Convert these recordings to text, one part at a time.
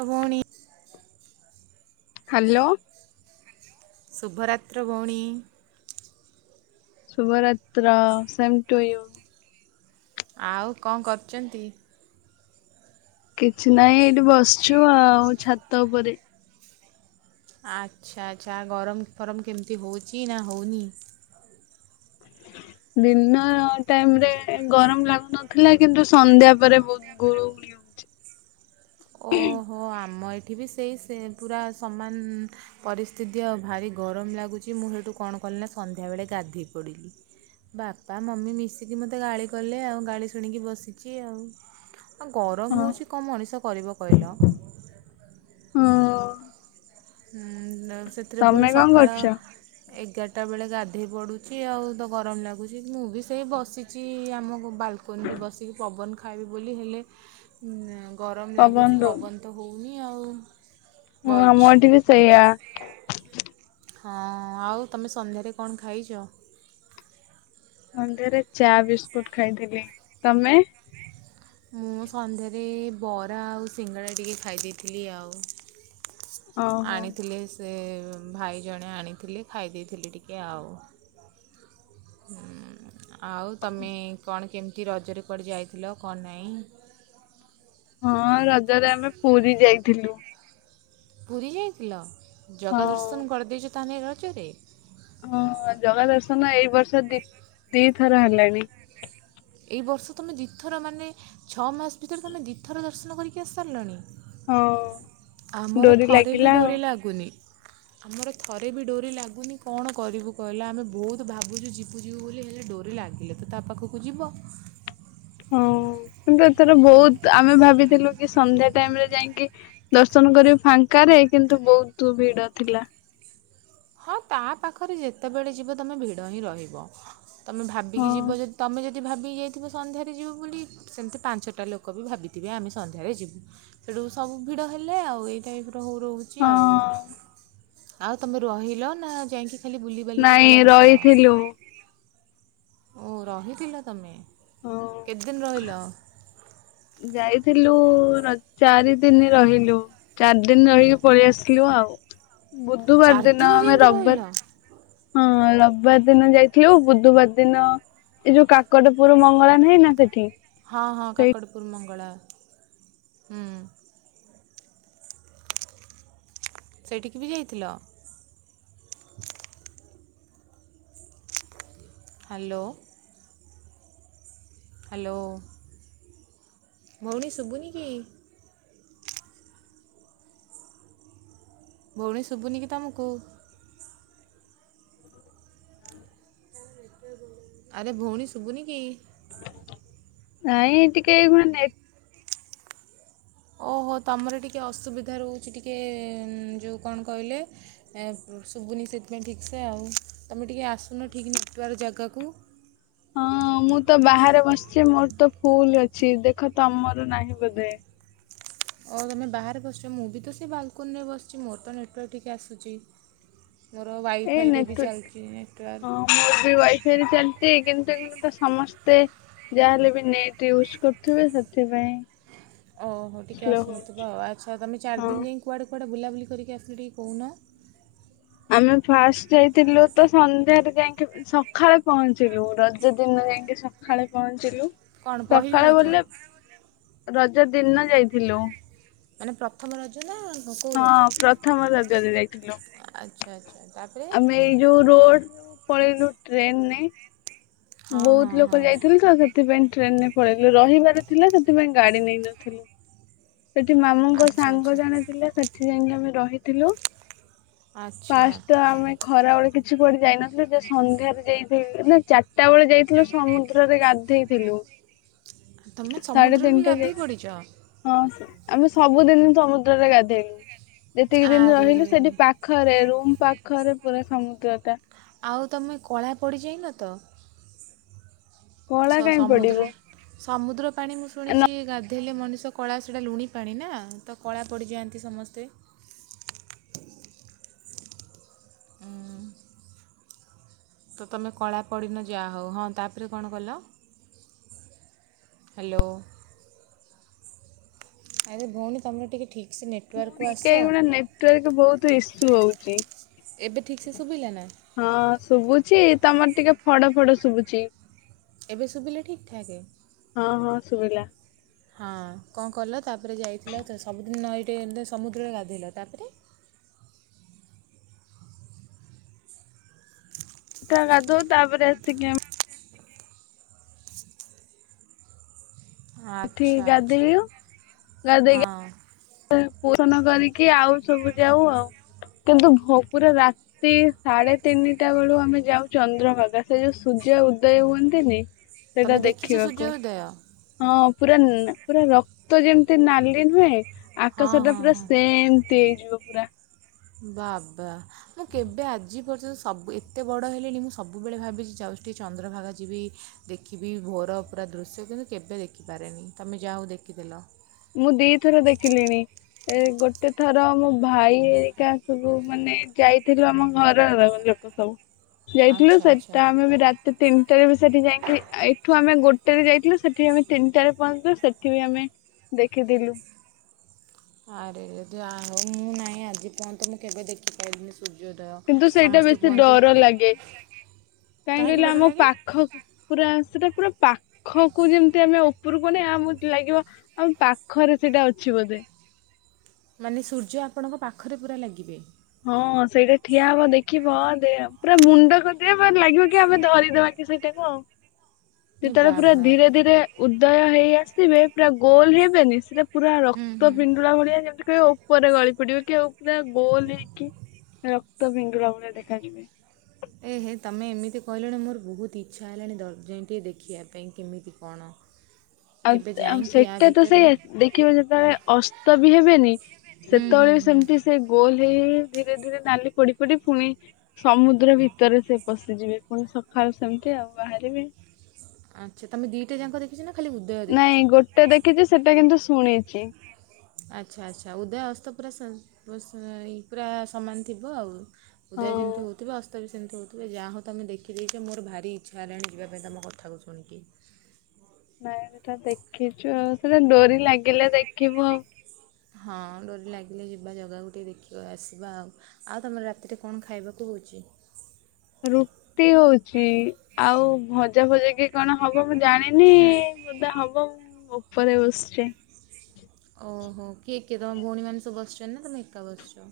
ହଁ ଭଉଣି। ହ୍ୟାଲୋ। ଶୁଭରାତ୍ର ଭଉଣୀ। ଶୁଭରାତ୍ର ସେମ୍ ଟୁୟୁ। ଆଉ କଣ କରୁଛନ୍ତି? କିଛି ନାହିଁ ଏଇଠି ବସିଛୁ ଆଉ ଛାତ ଉପରେ। ଆଚ୍ଛା ଆଚ୍ଛା ଗରମ ଫରମ କେମିତି ହଉଛିି ନା ହଉନି। ଦିନ ଟାଇମ୍ ରେ ଗରମ ଲାଗୁନଥିଲା କିନ୍ତୁ ସନ୍ଧ୍ୟା ପରେ ବହୁତ୍ ଗୁ ଓ ଆମ ଏଠି ବି ସେଇ ସେ ପୁରା ସମାନ। ପରିସ୍ଥିତି ଆଉ ଭାରି ଗରମ ଲାଗୁଛି ମୁଁ ହେଠୁ କଣ କଲି ନା ସନ୍ଧ୍ୟାବେଳେ ଗାଧେଇ ପଡ଼ିଲି। ବାପା ମମି ମିଶିକି ମୋତେ ଗାଳି କଲେ ଆଉ ଗାଳି ଶୁଣିକି ବସିଚି ଆଉ। ଆ ଗରମ ହଁ ହଉଛି କଣ ମଣିଷ କରିବ କହିଲ? ହଁ। ହୁଁ ସେଥିରେ ପୁଣି ତମେ କଣ ସକାଳ କରୁଛ? ଏଗାରଟା ବେଳେ ଗାଧୋଇ ପଡ଼ୁଚି। ଆଉ ତ ଗରମ ଲାଗୁଚି ମୁଁ ବି ସେଇ ବସିଚି ଆମ ବାଲକୋନିରେ ବସିକି ପବନ ଖାଇବି ବୋଲି ହେଲେ ଉଁ ଗରମ ଲାଗୁଚି ପବନ ତ ହଉନି ଆଉ। ହଁ ବଇଛି ମୋଠି ବି ସେଇଆ। ହଁ ଆଉ ତମେ ସନ୍ଧ୍ୟାରେ କଣ ଖାଇଚ? ସନ୍ଧ୍ୟାରେ ଚା ବିସ୍କୁଟ ଖାଇଥିଲି। ତମେ? [inaudible] ମୁଁ ସନ୍ଧ୍ୟାରେ ବରା ଆଉ ସିଙ୍ଗଡ଼ା ଟିକେ ଖାଇ ଦେଇଥିଲି ଆଉ। ଓହୋ ଆଣିଥିଲେ। ଏ ଭାଇ ଜଣେ ଆଣିଥିଲେ। ଖାଇ ଦେଇେଇଥିଲି ଟିକେ ଆଉ। ହୁଁ। ଆଉ ତମେ କଣ କେମିତି ରଜରେ କୁଆଡ଼େ ଯାଇଥିଲ କଣ ନାହିଁ? ହଁ ରଜରେ ଆମେ ପୁରୀ ଯାଇଥିଲୁ। ପୁରୀ ଯାଇଥିଲ? ହଁ ଜଗା ଦର୍ଶନ କରିଦେଇଚ ତାହେଲେ ରଜରେ? ହଁ ଜଗା ଦର୍ଶନ ଏଇ ବର୍ଷ ଦି ଦିଥର ହେଲାଣି। ଏଇ ବର୍ଷ ତୁମେ ଦିଇଥର ମାନେ ଛଅ ମାସ ଭିତରେ ତୁମେ ଦିଇଥର ଦର୍ଶନ କରିକି ଆସିସାରିଲଣି? ହଁ। ଆମର ଡୋରି ଥରେ ବି ଲାଗିଲା ଆଉ। ଡୋରି ଲାଗୁନି। ଆମର ଥରେ ବି ଡୋରି ଲାଗୁନି। କଣ କରିବୁ କହିଲ। ଆମେ ବହୁତ ଭାବୁଚୁ ଯିିବୁ ଯିବୁ ବୋଲି ହେଲେ ଡୋରି ଲାଗିଲେ ତ ତା ପାଖକୁ ଯିବ। ହଁ କିନ୍ତୁ ଏଥର ବହୁତ, ଆମେ ଭାବିଥିଲୁ କି ସନ୍ଧ୍ୟା ଟାଇମରେ ଯାଇକି ଦର୍ଶନ କରିବୁ ଫାଙ୍କାରେ, କିନ୍ତୁ ବହୁତ ଭିଡ ଥିଲା। ହଁ ତା ପାଖରେ ଯେତେବେଳେ ବି ଯିବ ତମେ ଭିଡ ହିଁ ରହିବ। ତମେ ହଁ ଭାବିକି ଯିବ ଯଦି ତମେ ଯଦି ଯ ଭାବି ଯାଇଥିବ ସନ୍ଧ୍ୟାରେ ଯିବ ବୋଲି। ସେମିତି ପାଞ୍ଚଟା ଲୋକ ବି ଭାବିଥିବେ ଆମେ ସନ୍ଧ୍ୟାରେ ଯିବୁ। ଠୁ ସବୁ ଭିଡ ହେଲେ ଏଇ ଟାଇପ୍ ର ରହୁ ରହୁଚି ଆଉ ହଁ ଆଉ ତମେ ରହିଲ ନା ଯାଇକି ଖାଲି ବୁଲି ବାଲିକି ନାଇଁ ପଳେଇ ଆସିଲ? ରହିଥିଲୁ ଓ ରହିଥିଲ ତମେ। ହଁ। କେତେଦିନ ରହିଲ? ଯାଇଥିଲୁ ର ଚାରି ଦିନ ରହିଲୁ। ଚାରି ଦିନ ରହିକି ପଳେଇ ଆସିଲୁ ଆଉ। ବୁଧବାର ଚାରି ଦିନ ଆମେ ଯାଇକି ରହିଲ ରବିବାର ହଁ ରବିବାର ଦିନ ଯାଇଥିଲୁ ବୁଧବାର ଦିନ ଏଇ ଯୋଉ କା କଟ ପୁର ମଙ୍ଗଳା ନାହିଁ ନା ସେଠି? ହଁ ହଁ ସେଇ କାକଟପୁର ମଙ୍ଗଳା ହୁଁ। ସେଇଠିକି ବି ଯାଇଥିଲ? ହାଲୋ। ହାଲୋ ଭଉଣୀ ଶୁଭୁନି କି? ଭଉଣୀ ଶୁଭୁନି କି ତମକୁ? ଆରେ ଭଉଣୀ ଶୁଭୁନି କି? ନାଇଁ ଟିକେ ମାନେ ନେଟ ଓହୋ ତମର ଟିକିଏ ଅସୁବିଧା ରହୁଚି ଟିକେ ଯେଉଁ କଣ କହିଲେ ଏ ଶୁଭୁନି ସେଥିପାଇଁ ଠିକସେ ଆଉ। ତୁମେ ଟିକେ ଆସୁନ ଠିକ୍ ନେଟୱାର୍କ ଜାଗାକୁ। ହଁ ମୁଁ ତ ବାହାରେ ବସିଚି ମୋର ତ ଫୁଲ ଅଛି। ଦେଖ ତମର ନାହିଁ ବୋଧେ? ଓ ହୋ ତମେ ବାହାରେ ବସିଚ। ମୁଁ ବି ତ ସେ ବାଲକୁନି ରେ ବସିଚି। ମୋର ତ ନେଟୱାର୍କ ଠିକ୍ ସେ ଆସୁଚି। ମୋର ଏଇ ୱାଇଫାଇରେ ବି ନେଟୱାର୍କ ଚାଲିଚି ନେଟୱାର୍କ। ହଁ ମୋର ବି ୱାଇଫଇରେ ଚାଲିଚି କିନ୍ତୁ ଏଟି ଗୋଟେ ସମସ୍ତେ ଯାହାହେଲେ ବି ନେଟ ୟୁଜ କରୁଥିବେ। ସେଥିପାଇଁ ଓହୋ ଟିକେ ସ୍ଲୋ ହଉଛି ଆସୁନଥିବ। ଆଚ୍ଛା ତମେ ଚାରି ହଁ। ଦିନ ଯାଇକ କୁଆଡ଼େ କୁଆଡ଼େ ବୁଲାବୁଲି କରିକି ଆସିଲ ଟିକେ କହୁନ। ଆମେ ଫାଷ୍ଟ ଯାଇଥିଲୁ ତ ସନ୍ଧ୍ୟାରେ ଯାଇକି ସଖାଳେ ପହଞ୍ଚିଲୁ। ରଜ ଦିନ ଯାଇକି ସକାଳେ ପହଞ୍ଚିଲୁ। କ'ଣ ପହିଲି ସକାଳେ ରଜ ବଲେ ରଜ ଦିନ ଯାଇଥିଲୁ। ମାନେ ପ୍ରଥମ ରଜ ନା କୋଉ ରଜ? ହଁ ପ୍ରଥମ ରଜରେ ଯାଇଥିଲୁ ଆଚ୍ଛା ଆଚ୍ଛା ତା ପରେ। ଆମେ ଏଇ ଯୋଉ ରୋଡ ପଳେଇଲୁ ଟ୍ରେନରେ ହଁ ହଁ ବୋଉତ ଲୋକ ହଁ ଯାଇଥିଲେ ତ ସେ ସେଥିପାଇଁ ଟ୍ରେନରେ ପଳେଇଲୁ ରହିବାର ଥିଲା ସେଥିପାଇଁ ଗାଡି ନେଇନଥିଲୁ। ସେଠି ମାମୁଙ୍କ ଆଚ୍ଛା ସାଙ୍ଗ ଆଚ୍ଛା ଜଣେ ଥିଲେ ସେଟି ଯାଇକି ଆମେ ରହିଥିଲୁ। ଆଚ୍ଛା ପାଷ୍ଟଟା ଆମେ ଖରାବେେଳେ କିଛି ପଡି ଯାଇନଥିଲୁ ଯେ ସନ୍ଧ୍ୟାରେ ଯାଇଥିଲୁ ନା ଚା ଟା ବେଳେ ଯାଇ ଥିଲୁ ସମୁଦ୍ରରେ ଗାଧେଇଥିଲୁ ତମେ ସାଢେ ସମୁଦ୍ରରେ ବି ତିନିଟା ଗାଧେଇ ଯାଇ ପଡ଼ିଛ ହଁ ଆମେ ସବୁଦିନ ସମୁଦ୍ରରେ ଗାଧେଇଲୁ ଯେତିକି ଦିନି ଆରେ ରେ ରହିଲୁ ସେଠି ପାଖ ଖରେ ରୁମ ପାଖରେ ପୁରା ସମୁଦ୍ରଟା। ଆଉ ତମେ କଳା ପଡ଼ିଯାଇନ ତ। କଳା ସ- କାଇଁ ସମୁଦ୍ର ପଡିବୁ। ସମୁଦ୍ର ପାଣି ମୁଁ ଶୁଣିଚି ଗାଧେଇଲେ କଲେ ମଣିଷ କଳା ସେଇଟା ଲୁଣି ପାଣି ନା ତ କଳା ପଡ଼ିଯାଆନ୍ତି ସମସ୍ତେ। ଉଁ, ତ ତମେ କଳା ପଡ଼ିନ ଯାହାହଉ ହଁ ତାପରେ କଣ କଲ। ହ୍ୟାଲୋ ଆରେ ଭଉଣୀ ତମର ଟିକେ ଠିକ ସେ ନେଟୱାର୍କକୁ ଆସ। ନେଟୱାର୍କ ବୋହୁତ ଇସୁ ହୋଉଚି। ଏବେ ଠିକ୍ ସେ ଶୁବିଲା ନା। ହଁ ଶୁବୁଚି ତମର ଟିକେ ଫଡ ଫଡ ଶୁବୁଚି। ଏବେ ଶୁବିଲା ଠିକ୍ ଠାକେ। ହଁ ହଁ ଶୁବିଲା। ହଁ କଣ କଲ ତାପରେ ଯାଇଥିଲ ତ ସବୁଦିନ ନଈଟେ ସମୁଦ୍ରରେ ଗାଧେଇଲ ତାପରେ। ଟା ଗାଧୋଉ ତାପରେ ଆସିକି ଏଠି ଆଚ୍ଛା ଆଚ୍ଛା ଗାଧେଇଲୁ ହଁ। ପୁରନ କରିକି ଆଉ ସବୁ ଯାଉ ଆଉ କିନ୍ତୁ ଭୋକରେ ରାତି ରାତି ସାଢେ ତିନିଟା ବେଳୁ ଆମେ ଯାଉ ଚନ୍ଦ୍ରଭାଗା ସେ ଯୋଉ ସୂର୍ଯ୍ୟ ଉଦୟ ହୁଅନ୍ତିନି। ସେଇଟା ଦେଖିବାକୁ। ଉଦୟ। ହଁ ପୁରା ପୁରା ରକ୍ତ ଯେମିତି ନାଲି ନୁହେଁ ହଁ ଆକାଶ ଟା ହଁ ପୁରା ହଁ ସେମ ତି ହେଇଯିବ ପୁରା। ବାବା। ମୁଁ କେବେ ଆଜି ପର୍ଯ୍ୟନ୍ତ ସବୁ ଏତେ ବଡ଼ ହେଲିଣି ମୁଁ ସବୁବେଳେ ଭାବିଚି ଯାଉଚି ଟିକେ ଚନ୍ଦ୍ରଭାଗା ଯିବି। ଦେଖିବି ଭୋର ପୁରା ଦୃଶ୍ୟ କିନ୍ତୁ କେବେ ଦେଖିପାରେନି ତୁମେ ଯାହାଉ ଦେଖିଦେଲ। ମୁଁ ଦିଥର ଦେଖିଲିଣି। ଏ ଗୋଟେ ଥର ମୋ ଭାଇ ଏରିକା ସବୁ ମାନେ ଯାଇଥିଲୁ ଆମ ଘରର ଲୋ ସବୁ ଯାଇଥିଲୁ ଆଚ୍ଛା ଆଚ୍ଛା ସେଟା ଆମେ ବି ରାତି ରାତି ତିନିଟାରେ ବି ସେଠି ଯାଇକି ଏଇଠୁ ଆମେ ଗୋଟେରେ ଯାଇଥିଲୁ ସେଠି ଆମେ ତିନିଟାରେ ପହଞ୍ଚିଲୁ ସେଠି ବି ଆମେ ଦେଖିଥିଲୁ। ଆରେ ଯାହା ହଉ ମୁଁ ନାହିଁ ଆଜି ପୁର୍ଯ୍ୟନ୍ତ ମୁଁ କେବେ ଦେଖିପାଇଲିନି ସୂର୍ଯ୍ୟୋଦୟ। କିନ୍ତୁ ସେଇଟା ସମସ୍ତେ ବେଶୀ କୁହନ୍ତି ଡର ଲାଗେ କାହିଁ କାହିଁକି କହିଲେ ଡର ଆମ ଲାଗେ ପାଖ ପୁରା ସେଟା ପୁରା ପାଖକୁ ଯେମତି ଆମେ ଉପରକୁ ଅନେଇବା ମତେ ଲାଗିବ ଆମ ପାଖରେ ସେଇଟା ଅଛି ବୋଧେ। ମାନେ ସୂର୍ଯ୍ୟ ଆପଣଙ୍କ ପାଖରେ ପୁରା ଲାଗିବେ। ହଁ ସେଇଟା ଠିଆ ହବ ଦେଖିବ ପୁରା ମୁଣ୍ଡ କତିରେ ପୁରା ଲାଗିବ କି ଆମେ ଧରିଦବାକି। ସେଇଟା କୁ ଆଉ। ଏ ଯେତେବେଳେ ପୁରା ବାବା ଧୀରେ ଧୀରେ ଉଦୟ ହେଇ ଆସିବେ ପୁରା ଗୋଲ ହେବେନି ସେ ପୁରା ହୁଁ ରକ୍ତ ହୁଁ ପିଣ୍ଡୁଳା ଭଳିଆ ଯେମିତି କି ଉପରେ ଗଳି ପଡିବ କି ଉପରେ ଗୋଲ ହେଇକି କି ରକ୍ତ ପିଣ୍ଡୁଳା ଭଳିଆ ଦେଖାଯିବେ। ଏ ହେ ତମେ ଏମିତି କହିଲଣି ମୋର ବହୁତ ଇଚ୍ଛା ହେଲାଣି ଦଯେଇ ଯାଇ ଟିକେ ଦେଖିବା ପାଇଁ କେମିତି କଣ। ଆଉ କେବେ ଆଉ ଯାଇକି ଆ ସେଟା ତ ଭିତରେ ସେୟା ଦେଖିବ ଯେତେବେଳେ ଅସ୍ତ ବି ହେବେନି, ହୁଁ ହୁଁ ସେତେବେଳେ ବି ହୁଁ ସେମିତି ସେ ଗୋଲ ହେଇ ହେଇ ଧୀରେ ଧୀରେ ନାଲି ପଡି ପଡି ପୁଣି। ସମୁଦ୍ର ଭିତରେ ସେ ପଶିଯିବେ ପୁଣି ସକାଳୁ ସେମିତି ଆଉ ବାହାରିବେ‌। ଆଚ୍ଛା ତମେ ଦିଟା ଯାକ ଦେଖିଛ ନା ଖାଲି ଉଦୟ ଦେଖିଛ। ଏଟା ଦେଖିଛି ସେଟା କିନ୍ତୁ ଶୁଣିଛି। ଆଚ୍ଛା ଆଚ୍ଛା ଉଦୟ ଅସ୍ତ ପୁରା ସ ପୁରା ସମାନ ଥିବ ଆଉ। ହଁ ଉଦୟ ଯେମିତି ହଉଥିବ ଅସ୍ତ ବି ସେମିତି ହଉଥିବ। ତୁମେ ଯାହା ହଉ ତୁମେ ଦେଖିେଦେଇଛ ମୋର ଭାରି ଇଚ୍ଛା ହେଲାଣି ଯିବା ପାଇଁ ତମ କଥାକୁ ଶୁଣିକି। ନାଇଁ ସେଟା ଦେଖିଛୁ ଆଉ ସେଟା ଡୋରି ଲାଗିଲେ ଦେଖିବୁ ଆଉ। ହଁ ଡୋରି ଲାଗିଲେ ଯିବା ଜଗାକୁ ଟିକେ ଦେଖିବା ଆସିବା ଆଉ। ଆଉ ତମର ରାତିରେ କଣ ଖାଇବାକୁ ହଉଛି। ରୁଟି ହଉଛି ଆଉ ଭଜା ଫଜା କି କଣ ହବ ମୁଁ ଜାଣିନି। ବୋଧେ ହବ ମୁଁ ଉପରେ ବସିଛି। ଓହୋ କିଏ କିଏ ତମ ଭଉଣୀମାନେ ସବୁ ବସିଛନ୍ତି ନା ତୁମେ ଏକା ବସିଛ।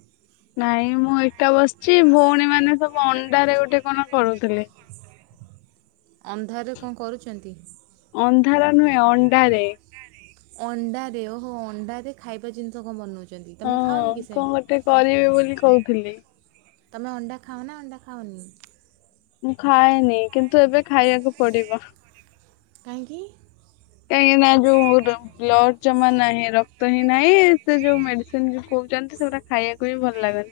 ନାଇଁ ମୁଁ ଏକା ବସିଛି ଭଉଣୀ ମାନେ ସବୁ ଅଣ୍ଡାରେ ଗୋଟେ କଣ କରୁଥିଲେ। ଅନ୍ଧାରରେ କଣ କରୁଛନ୍ତି। ଅନ୍ଧାର ନୁହେଁ ଅଣ୍ଡାରେ। ଅଣ୍ଡାରେ ଓହୋ ଅଣ୍ଡାରେ ଖାଇବା ଜିନିଷ କଣ ବନଉଛି। ଛନ୍ତି ତମେ ହଁ ଖାଅନି କି ସେ। କଣ ଗୋଟେ କରିବେ ବୋଲି କହୁଥିଲି ତମେ ଅଣ୍ଡା ଖାଅ ନା ଅଣ୍ଡା ଖାଅନି। ମୁଁ ଖାଏନି କିନ୍ତୁ ଏବେ ଖାଇବାକୁ ପଡିବ। କାହିଁକି। କାହିଁକି ନାଁ ଯୋଉଁ ର। ବ୍ଲଡ ଜମା ନାହିଁ ରକ୍ତହିଁ ନାହିଁ ସେ ଯୋଉଁ ମେଡ଼ିସିନ୍ ଯେଉଁ କହୁଛନ୍ତି ସେଗୁରା ଖାଇବାକୁ ବି ଭଲ ଲାଗୁନି।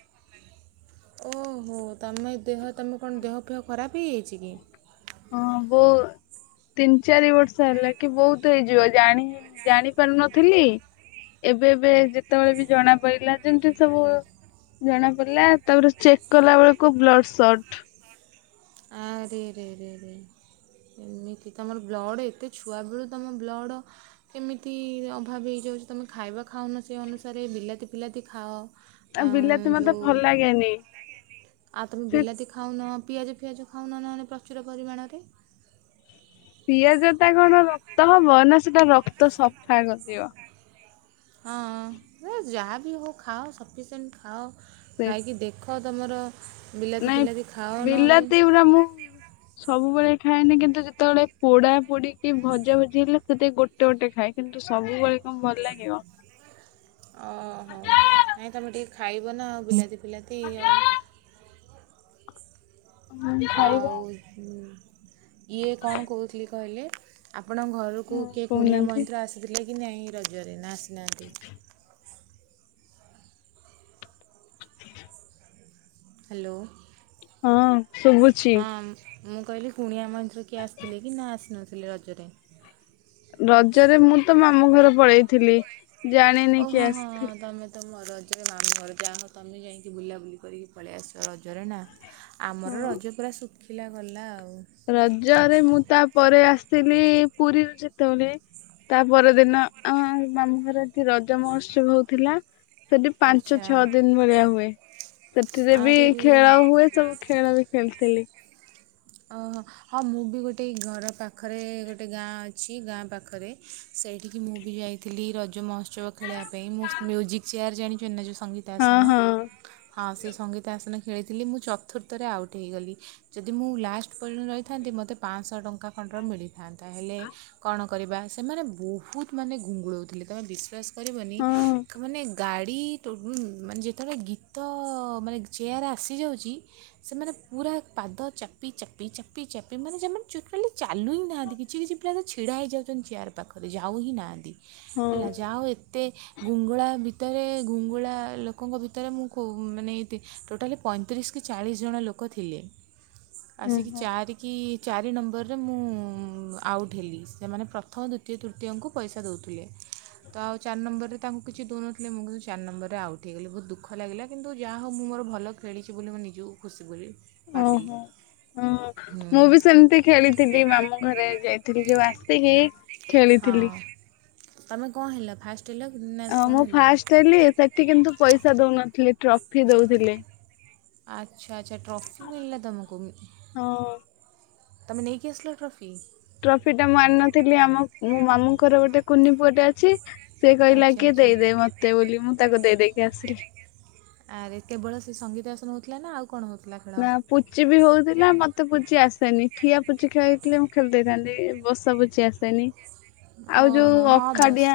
ଓ ହୋ ତମେଦେହ ତମ କଣ ଦେହ ଫେହ ଖରାପ ହେଇଯାଇଛି କି। ହଁ ବୋର୍। ତିନି ଚାରି ବର୍ଷ ହେଲା କି ବହୁତ ହେଇଯିବ ଜାଣିନୀ ଜାଣିପାରୁନଥିଲି। ଏବେ ଏବେ ଯେତେବେଳେ ବି ଜଣା ପଇଲା ଯେମିତି ସବୁ। ଜଣା ପଡିଲା ତାପରେ ଚେକ୍ କଲାବେଳକୁ ବ୍ଲଡ଼ ସଟ୍। ଆରେ ଆରେ ଆରେ ଆରେ। ଏମିତି ତମର ବ୍ଲଡ଼ ଏତେ ଛୁଆବେଳୁ ତମ ବ୍ଲଡ଼। କେମିତି ଅଭାବ ହେଇଯାଉଛି ତୁମେ ଖାଇବା ଖାଉନ ସେ ଅନୁସାରେ ବିଲାତି ଫିଲାତି ଖାଅ। ଆଉ ଆଁ ବିଲାତି ମତେ ଯୋଉଁ ଭଲ ଲାଗେନି ଆତମେ ସେ ବିଲାତି ଖାଁ। ଖାଉନ ପିଆଜ ଫିଆଜ ଖାଉନ ନ ହେଲେ ପ୍ରଚୁର ପରିମାଣରେ। ପିଆଜଟା କଣ ରକ୍ତ ହବ ନା ସେଟା ରକ୍ତ ସଫା କରିବ। ହଁ ଅଁ ଏଯାହା ବିି ହଉ ଖାଅ ସଫିସିଏଣ୍ଟ ଖାଅ ସେ ଖାଇକି ଦେଖ। ଖ ତମର। ବିଲାତି ନାଇଁ ଫିଲାତି ଖାଅ ନହେଲେ ବିଲାତି ଗୁଡା ମୁଁ, ସବୁବେଳେ ଖାଏନି କିନ୍ତୁ ଯେତେବେଳେ ପୋଡାପୋଡି କି ଭଜାଭଜି ହେଲେ ସେତ ଗୋଟେ। ଗୋଟେ ଗୋଟେ ଖାଏ କିନ୍ତୁ ସବୁବେଳେ କଣ ଭଲ ଲାଗିବ। ଓ ହୋ ନାହିଁ ତମେ ଟିକେ ଖାଇବ ନା ଆଉ ବିଲାତି ଫିଲାତି ଆଉ। ଆଉଁ ଇଏ କଣ କହୁଥିଲି କହିଲେ। ଆପଣଙ୍କ ଘରକୁ ହଁ କିଏ କୁଣିଆ କହୁନାହାନ୍ତି। ମୈତ୍ର ଆସିଥିଲେ କି ନାହିଁ ରଜରେ ନାଁ ଆସିନାହାନ୍ତି। ଚୁଁ ହ୍ୟାଲୋ। ହଁ ଶୁଭୁଛି। ହଁ ମୁଁ କହିଲି କୁଣିଆ ମୈତ୍ର କିଏ ଆସିଥିଲେ କି ନାଁ ଆସିନଥିଲେ ରଜରେ। ରଜରେ ମୁଁତ ମାମୁଁ ଘର ପଳେଇଥିଲି ଜାଣିନି କିଏ ଆସିଥିଲି। ତମ ରଜରେ ମାମୁଁ ଘର ଯାହଉ ତମେ ଯାଇକି ବୁଲାବୁଲି କରିକି ପଳେଇ ଆସିଲ ରଜରେ ନା। ଆମର ହଁ। ରଜ ପୁରା ଶୁଖିଲା ଗଲା ଆଉ। ରଜରେ ମୁଁ ତାପରେ ଆସିଲି ପୁରୀରୁ ଯେତେବଳେ ତା ପର ଦିନ ଆମ ମାମୁଁ ଘରେ ରଜ ମହୋତ୍ସବ ହଉଥିଲା ସେଠି ପାଞ୍ଚ ଆଚ୍ଛା ଛଅ ଦିନ୍ ଭଳିଆ ହୁଏ ସେଥିରେ ବି ଆରେ ରେ ଖେଳ ହୁଏ ସବୁ ଖେଳବି ଖେଳିଥିଲି। ଓ-ହ- ହଁ ମୁଁ ବି ଗୋଟେ ଘର ପାଖରେ ଗୋଟେ ଗାଁ ଅଛି ଗାଁ ପାଖରେ ସେଇଠିକି ମୁଁ ବି ଯାଇଥିଲି ରଜ ମହୋତ୍ସବ ଖେଳିବା ପାଇଁ ମୁଁ ମ୍ୟୁଜିକ୍ ଚେୟାର୍ ଜାଣିଚନ୍ତି ନା ଯଉ ସଙ୍ଗୀତ୍ ତ ହଁ ଆସନ। ହଁ ହଁ ସେଇ ସଙ୍ଗୀତ ଆସନ ଖେଳିଥିଲି ମୁଁ ଚତୁର୍ଥ ରେ ଆଉଟ୍ ହେଇଗଲି ଯଦି ମୁଁ ଲା ଲାଷ୍ଟ ପର୍ଯନ୍ତ ରହିଥାନ୍ତି ମତେ ପାଞ୍ଚଶ ଟଙ୍କା ଖଣ୍ଡର ମିଳିଥାନ୍ତା ହେଲେ କଣ କରିବା ସେମାନେ ବହୁତ୍ ମାନେ ଘୁଙ୍ଗୁଳଉଥିଲେ ତମେ ବିଶ୍ୱାସ୍ କରିବନି ହଁ ମାନେ ଗାଡ଼ି [unintelligible] ମାନେ ଯେତେବେଳେ ଗୀତ ମାନେ ଚେୟାର୍ ଆସିଯାଉଚି ସେମାନେ ପୁରା ପାଦ ଚାପ୍ ଚାପି- ଚାପି- ଚାପି -ଚାପି ମାନେ ଯେମାନେ ଚାଲୁ ହିଁ ନାହାନ୍ତି କିଛି କିଛି ପିଲା ତ ଛିଡା ହେଇଯାଉଚନ୍ତି ଚେୟାର ପାଖରୁ ଯାଉ ହିଁ ନାହାନ୍ତି ହଁ ହେଲା ଓହୋ ଯାହଉ ଏତେ ଘୁଙ୍ଗୁଳା ଭିତ୍ ଭିତରେ ଘୁଙ୍ଗୁଳା ଲୋକଙ୍କ ଭିତରେ ମୁଁ କୁ ମାନେ ତେ ଟୋଟାଲି ପଇଁତିରିଶ କି ଚାଳିଶ୍ ଜଣ ଲୋକ୍ ଲୋକ ଥିଲେ ଆସିକି ଚାରି କି ଚାରି ନମ୍ବରରେ ମୁଁ ଆଉଟ୍ ହେଲି ସେମାନେ ପ୍ରଥମ, ଦ୍ୱିତୀୟ, ତୃତୀୟଙ୍କୁ ପଇସା ଦଉଥିଲେ। ତ ଆଉ ଚାରି ନମ୍ବର ରେ ତାଙ୍କୁ କିଛି ଦଉନଥିଲେ ମୁଁ କିନ୍ତୁ ଚାରି ନମ୍ବରରେ ଆଉଟ୍ ହେଇଗଲି ବହୁତ ଦୁଃଖ ଲାଗିଲା କିନ୍ତୁ ଯା ହଉ ମୁଁ ମୋର ଭଲ ଖେଳିଚି ବୋଲି ମୁଁ ନିଜକୁ ଖୁସି ବୋଲି ଭାବିଲି। ହୁଁ- ହୁଁ ମୁଁ ବି ସେମିତି ଖେଳିଥିଲି ମାମୁଁ ଘରେ ଯାଇଥିଲି ଯଉ ଆସିକି ଖେଳିଥିଲି ହଁ- ତମେ କଣ ହେଲ ଫାଷ୍ଟେ ହେଲ କି ନା ଅ- କ'ଣ ମୁଁ ହେଲ ଫାଷ୍ଟେ ହେଲି ସେଠି କିନ୍ତୁ ପଇସା ଦଉନଥିଲେ ଟ୍ରଫି ଦଉଥିଲି। ଆଚ୍ଛା ଆଚ୍ଛା ଟ୍ରଫି ମିିଳିଲା ତମକୁ? ହଁ ତମେ ନେଇକି ଆସିଲ ଟ୍ରଫି? ଟ୍ରଫି ଟା ମୁଁ ଆଣି ନଥିଲି ଆମ ମୋ ମାମୁଁଙ୍କ ର ଗୋଟେ କୁନି ପୁଅଟେ ଅଛି ସେ କହିଲା ଆଚ୍ଛା କି ଆଚ୍ଛା ଦେଇଦେ ମତେ ବୋଲି ମୁଁ ତାକୁ ଦେଇଦେଇକି ଆସିଲି। ଆରେ କେବଳ ସେ ସଙ୍ଗୀତ ଆସନ ହଉଥିଲା ନା ଆଉ କଣ ହଉଥିଲା? ନା। ପୁଚି ବି ହଉଥିଲା ମତେ ପୁଚି ଆସେନି ଠିଆ ପୁଚି ଖେଳଥିଲେ ମୁଁ ଖେଳି ଦେଇଥାନ୍ତି ବସା ପୁଚି ଚି ଆସେନି ଆଉ ଯଉ ଓହୋ ହଁ ଅଖା ବସ୍ ଡିଆଁ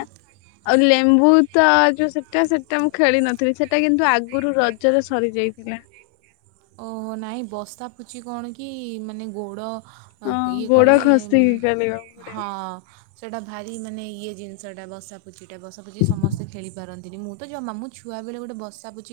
ଆଉ ଲେମ୍ବୁ ତ ଯଉ ସେଟା- ସେଟା ମୁଁ ଖେଳି ନଥିଲି ସେଟା କିନ୍ତୁ ଆଗରୁ ରଜରେ ସରିଯାଇଥିଲା। ଓହୋ ନାଇଁ ବସା ପୁଚି କଣ କି ମାନେ ଗୋଡ଼ ହଁ- ଇଏ ଗୋଡ କଲେ- ଖସିକି ଖେଳିବାକୁ ପଡିବ। ହଁ। ସେଇଟା ଭାରି ମାନେ ଇଏ ଜିନିଷଟା ବସା ପୁଚି ଟା ବସା ପୁଚି ସମସ୍ତେ ଖେଳି ପାରନ୍ତିନି ମୁଁ ତ ଜମା ମୁଁ ଛୁଆବେଳେ ଗୋଟେ ବସା ପୁଚି